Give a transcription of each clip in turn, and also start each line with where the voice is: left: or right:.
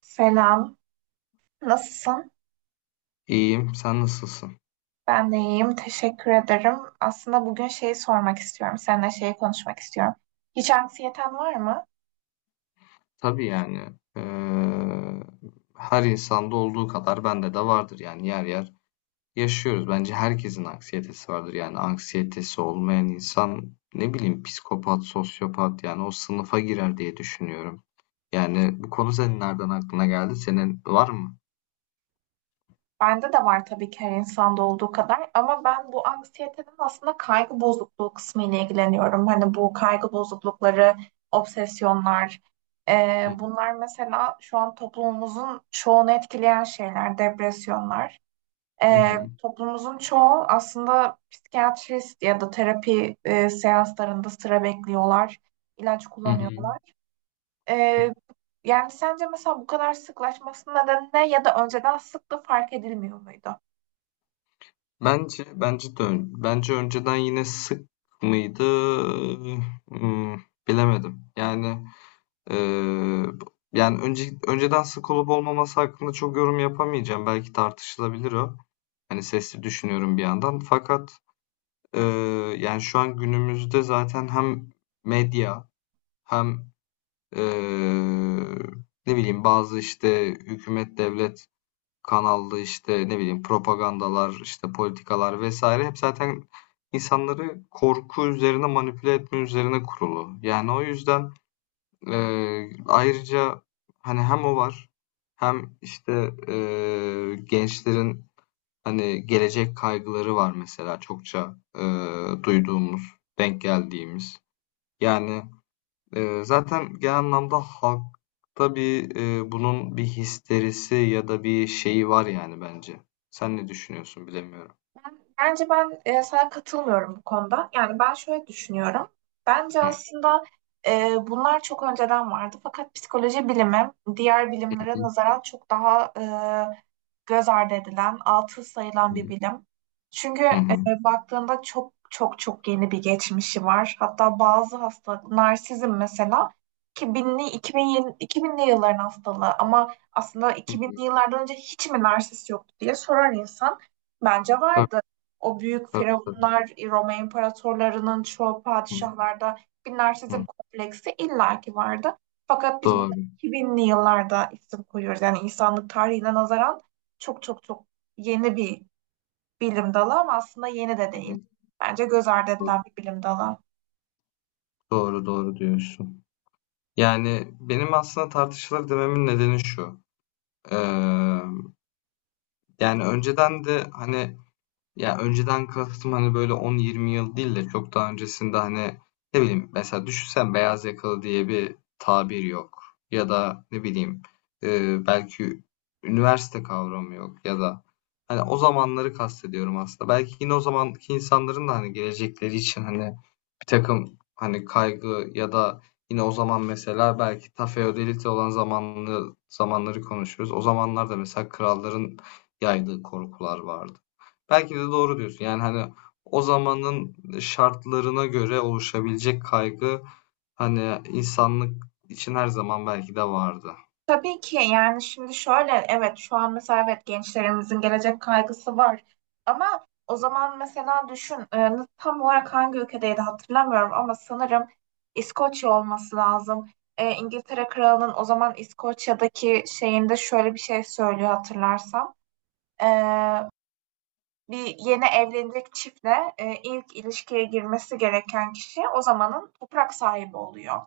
right: Selam. Nasılsın?
left: İyiyim, sen nasılsın?
right: Ben de iyiyim. Teşekkür ederim. Aslında bugün şeyi sormak istiyorum. Seninle şeyi konuşmak istiyorum. Hiç anksiyeten var mı?
left: Tabii yani eee, her insanda olduğu kadar bende de vardır yani yer yer yaşıyoruz. Bence herkesin anksiyetesi vardır yani anksiyetesi olmayan insan ne bileyim psikopat, sosyopat yani o sınıfa girer diye düşünüyorum. Yani bu konu senin nereden aklına geldi? Senin var mı?
right: Bende de var tabii ki her insanda olduğu kadar. Ama ben bu anksiyetenin aslında kaygı bozukluğu kısmı ile ilgileniyorum. Hani bu kaygı bozuklukları, obsesyonlar.
left: Hı
right: Bunlar mesela şu an toplumumuzun çoğunu etkileyen şeyler, depresyonlar.
left: hı hı.
right: Toplumumuzun çoğu aslında psikiyatrist ya da terapi seanslarında sıra bekliyorlar, ilaç
left: Hı
right: kullanıyorlar.
left: hı.
right: E, Yani sence mesela bu kadar sıklaşmasının nedeni ne ya da önceden sıklığı fark edilmiyor muydu?
left: Bence de ön- bence önceden yine sık mıydı? Hmm, bilemedim. Eee, Yani önceden sık olup olmaması hakkında çok yorum yapamayacağım. Belki tartışılabilir o. Hani sesli düşünüyorum bir yandan. Fakat eee, yani şu an günümüzde zaten hem medya hem eee, ne bileyim bazı işte hükümet devlet kanallı işte ne bileyim propagandalar işte politikalar vesaire hep zaten insanları korku üzerine manipüle etme üzerine kurulu. Yani o yüzden ayrıca hani hem o var hem işte, gençlerin, hani, gelecek kaygıları var mesela çokça, duyduğumuz, denk geldiğimiz. Yani, zaten genel anlamda halkta bir, bunun bir histerisi ya da bir şeyi var yani bence. Sen ne düşünüyorsun bilemiyorum.
right: Bence sana katılmıyorum bu konuda. Yani ben şöyle düşünüyorum. Bence
left: Hı
right: aslında bunlar çok önceden vardı. Fakat psikoloji bilimi diğer bilimlere
left: hı.
right: nazaran çok daha göz ardı edilen, altı sayılan bir bilim. Çünkü
left: Hı
right: e,
left: hı.
right: baktığında çok çok çok yeni bir geçmişi var. Hatta bazı hastalık, narsizm mesela 2000'li 2000, 2000'li yılların hastalığı ama aslında
left: Hı hı. Hı.
right: 2000'li yıllardan önce hiç mi narsist yoktu diye sorar insan. Bence
left: Tabii,
right: vardı. O büyük
left: tabii, tabii.
right: firavunlar, Roma imparatorlarının çoğu
left: Hı
right: padişahlarda bir narsizm
left: hı.
right: kompleksi illaki vardı. Fakat biz buna
left: Doğru.
right: 2000'li yıllarda isim koyuyoruz. Yani insanlık tarihine nazaran çok çok çok yeni bir bilim dalı ama aslında yeni de
left: Hı
right: değil.
left: hı.
right: Bence göz ardı
left: Doğru.
right: edilen bir bilim dalı.
left: Doğru, doğru diyorsun. Yani, benim aslında tartışılır dememin nedeni şu: Emm, yani, önceden de, hani, ya önceden kastım hani böyle 10-20 yıl değil de çok daha öncesinde hani ne bileyim mesela düşünsen beyaz yakalı diye bir tabir yok. Ya da ne bileyim e, belki üniversite kavramı yok ya da hani o zamanları kastediyorum aslında. Belki yine o zamanki insanların da hani gelecekleri için hani bir takım hani kaygı ya da yine o zaman mesela belki ta feodalite olan zamanları konuşuyoruz. O zamanlarda mesela kralların yaydığı korkular vardı. Belki de doğru diyorsun. Yani hani o zamanın şartlarına göre oluşabilecek kaygı hani insanlık için her zaman belki de vardı.
right: Tabii ki yani şimdi şöyle, evet, şu an mesela, evet, gençlerimizin gelecek kaygısı var ama o zaman mesela düşün tam olarak hangi ülkedeydi hatırlamıyorum ama sanırım İskoçya olması lazım. İngiltere Kralı'nın o zaman İskoçya'daki şeyinde şöyle bir şey söylüyor hatırlarsam. E, Bir yeni evlenecek çiftle ilk ilişkiye girmesi gereken kişi o zamanın toprak sahibi oluyor.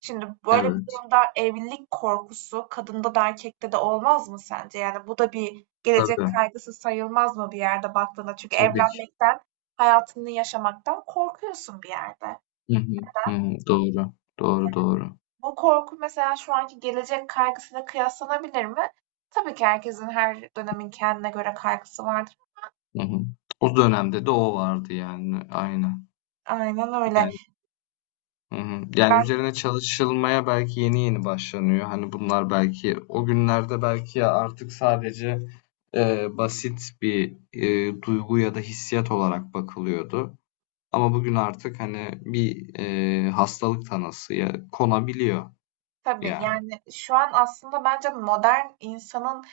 right: Şimdi böyle bir
left: Evet.
right: durumda evlilik korkusu kadında da erkekte de olmaz mı sence? Yani bu da bir gelecek
left: Tabii.
right: kaygısı sayılmaz mı bir yerde baktığında? Çünkü
left: Tabii ki.
right: evlenmekten, hayatını yaşamaktan korkuyorsun bir yerde.
left: Hı hı. Hı hı. Doğru. Doğru doğru.
right: Bu korku mesela şu anki gelecek kaygısıyla kıyaslanabilir mi? Tabii ki herkesin her dönemin kendine göre kaygısı vardır.
left: Hı hı. O dönemde de o vardı yani. Aynen.
right: Aynen öyle.
left: Yani Hı hı. Yani
right: Ben
left: üzerine çalışılmaya belki yeni yeni başlanıyor. Hani bunlar belki o günlerde belki artık sadece e, basit bir e, duygu ya da hissiyat olarak bakılıyordu. Ama bugün artık hani bir e, hastalık tanısı ya konabiliyor
right: Tabii,
left: yani.
right: yani, şu an aslında bence modern insanın,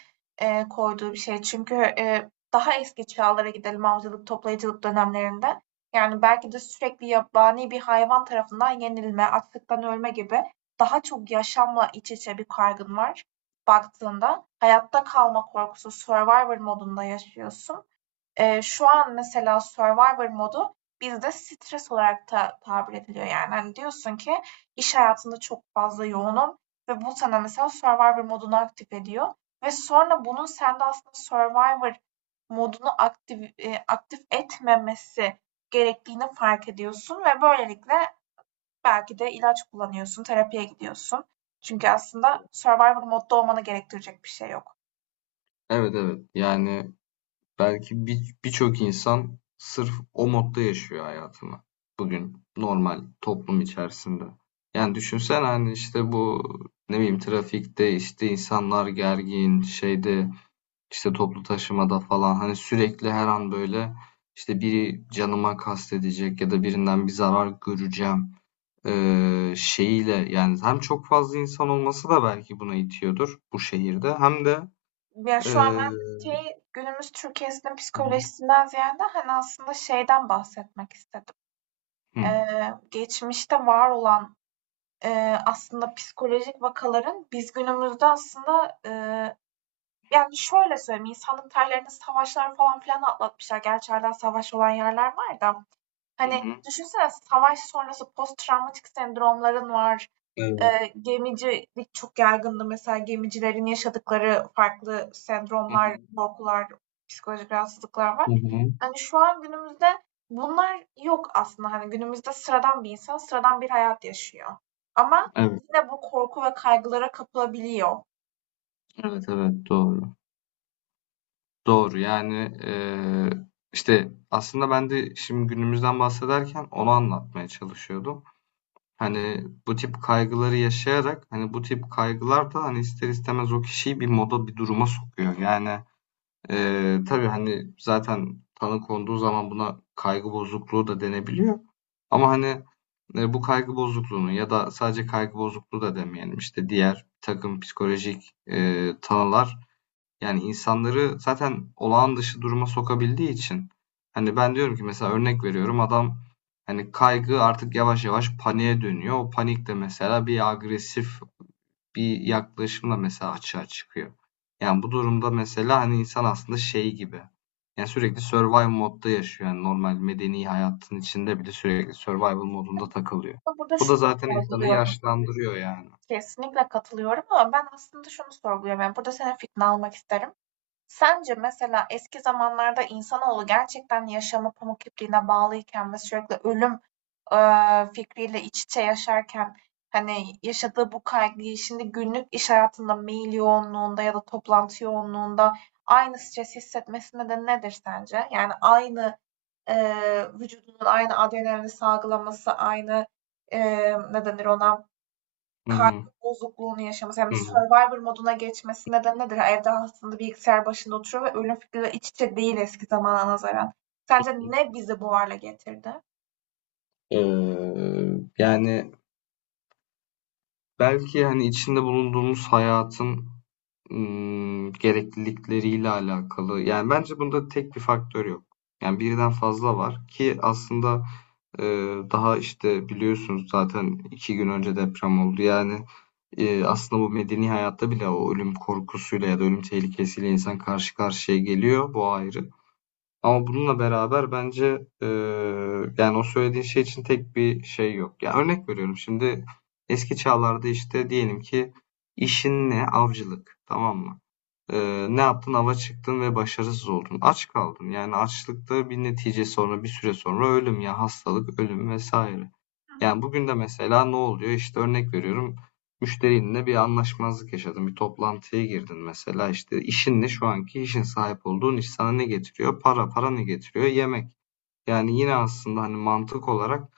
right: eee, koyduğu bir şey. Çünkü, daha eski çağlara gidelim avcılık, toplayıcılık dönemlerinde. Yani, belki de sürekli yabani bir hayvan tarafından yenilme, açlıktan ölme gibi daha çok yaşamla iç içe bir kaygın var baktığında. Hayatta kalma korkusu, survivor modunda yaşıyorsun. Şu an mesela Survivor modu bizde stres olarak da tabir ediliyor yani. Hani diyorsun ki iş hayatında çok fazla yoğunum ve bu sana mesela Survivor modunu aktif ediyor ve sonra bunun sende aslında Survivor modunu aktif etmemesi gerektiğini fark ediyorsun ve böylelikle belki de ilaç kullanıyorsun, terapiye gidiyorsun. Çünkü aslında Survivor modda olmanı gerektirecek bir şey yok.
left: Evet evet. Yani Belki birçok insan sırf o modda yaşıyor hayatını bugün normal toplum içerisinde. Yani düşünsen hani işte bu ne bileyim trafikte işte insanlar gergin şeyde işte toplu taşımada falan hani sürekli her an böyle işte biri canıma kastedecek ya da birinden bir zarar göreceğim şeyiyle yani hem çok fazla insan olması da belki buna itiyordur bu şehirde hem de
right: Ya şu an ben
left: eee,
right: şey, günümüz Türkiye'sinin
left: hı
right: psikolojisinden ziyade hani aslında şeyden bahsetmek istedim.
left: hı.
right: Ee, Geçmişte var olan e, aslında psikolojik vakaların biz günümüzde aslında yani şöyle söyleyeyim, insanlık tarihlerinde savaşlar falan filan atlatmışlar. Gerçi hala savaş olan yerler var da. Hani
left: Hı.
right: düşünsene savaş sonrası post travmatik sendromların var.
left: Evet.
right: Gemicilik çok yaygındı. Mesela gemicilerin yaşadıkları farklı sendromlar, korkular, psikolojik rahatsızlıklar
left: Hı
right: var.
left: hı.
right: Hani şu an günümüzde bunlar yok aslında. Hani günümüzde sıradan bir insan sıradan bir hayat yaşıyor. Ama
left: Evet,
right: yine bu korku ve kaygılara kapılabiliyor.
left: evet, evet. Doğru. Doğru. Yani, işte, aslında ben de şimdi günümüzden bahsederken onu anlatmaya çalışıyordum. Hani, bu tip kaygıları yaşayarak, hani, bu tip kaygılar da, hani, ister istemez o kişiyi bir moda, bir duruma sokuyor. Yani, tabii, hani, zaten tanı konduğu zaman buna kaygı bozukluğu da denebiliyor ama, hani, bu kaygı bozukluğunu ya da sadece kaygı bozukluğu da demeyelim, işte, diğer bir takım psikolojik, tanılar. Yani insanları zaten olağan dışı duruma sokabildiği için hani ben diyorum ki mesela örnek veriyorum adam hani kaygı artık yavaş yavaş paniğe dönüyor. O panik de mesela bir agresif bir yaklaşımla mesela açığa çıkıyor. Yani bu durumda mesela hani insan aslında şey gibi. Yani sürekli survival modda yaşıyor. Yani normal medeni hayatın içinde bile sürekli survival modunda takılıyor.
right: Ben burada
left: Bu da
right: şunu
left: zaten insanı
right: sorguluyorum.
left: yaşlandırıyor yani.
right: Kesinlikle katılıyorum ama ben aslında şunu sorguluyorum. Yani burada senin fikrini almak isterim. Sence mesela eski zamanlarda insanoğlu gerçekten yaşamı pamuk ipliğine bağlıyken ve sürekli ölüm fikriyle iç içe yaşarken hani yaşadığı bu kaygıyı şimdi günlük iş hayatında mail yoğunluğunda ya da toplantı yoğunluğunda aynı stres hissetmesine de nedir sence? Yani aynı vücudunun aynı adrenalini salgılaması, aynı ne denir ona?
left: Hı
right: Kaygı
left: hı.
right: bozukluğunu yaşaması, yani
left: Hı hı.
right: Survivor moduna geçmesi nedeni nedir? Yani evde aslında bilgisayar başında oturuyor ve ölüm fikriyle iç içe değil eski zamana nazaran. Sence ne bizi bu hale getirdi?
left: Ee, yani belki, hani, içinde bulunduğumuz hayatın, gereklilikleriyle alakalı. Yani, bence bunda tek bir faktör yok. Yani, birden fazla var ki aslında, daha, işte, biliyorsunuz zaten 2 gün önce deprem oldu. Yani, aslında bu medeni hayatta bile o ölüm korkusuyla ya da ölüm tehlikesiyle insan karşı karşıya geliyor. Bu ayrı. Ama bununla beraber bence e, yani o söylediğin şey için tek bir şey yok. Ya örnek veriyorum şimdi eski çağlarda işte diyelim ki işin ne? Avcılık. Tamam mı? Ne yaptın? Ava çıktın ve başarısız oldun. Aç kaldın. Yani açlıkta bir netice sonra bir süre sonra ölüm ya hastalık, ölüm vesaire.
right: Hı hı.
left: Yani bugün de mesela ne oluyor? İşte örnek veriyorum. Müşterinle bir anlaşmazlık yaşadın. Bir toplantıya girdin mesela. İşte şu anki işin sahip olduğun iş sana ne getiriyor? Para. Para ne getiriyor? Yemek. Yani yine aslında hani mantık olarak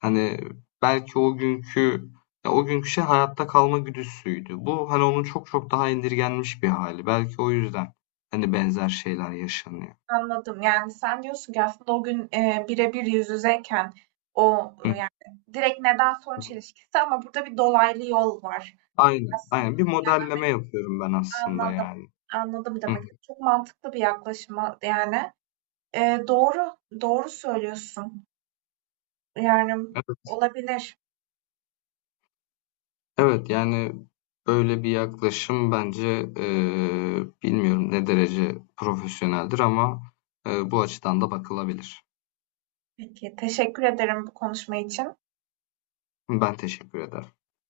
left: hani belki o günkü şey hayatta kalma güdüsüydü. Bu hani onun çok çok daha indirgenmiş bir hali. Belki o yüzden hani benzer şeyler yaşanıyor.
right: Anladım. Yani sen diyorsun ki aslında o gün birebir yüz yüzeyken
left: Hı
right: yani direkt neden sonuç
left: hı.
right: ilişkisi ama burada bir dolaylı yol var
left: Aynen,
right: aslında.
left: aynen. Bir modelleme yapıyorum ben aslında
right: Anladım.
left: yani.
right: Anladım
left: Hı
right: demek.
left: hı.
right: Çok mantıklı bir yaklaşım yani. Doğru. Doğru söylüyorsun. Yani
left: Evet.
right: olabilir.
left: Evet yani böyle bir yaklaşım bence bilmiyorum ne derece profesyoneldir ama bu açıdan da bakılabilir.
right: Peki, teşekkür ederim bu konuşma için.
left: Ben teşekkür ederim.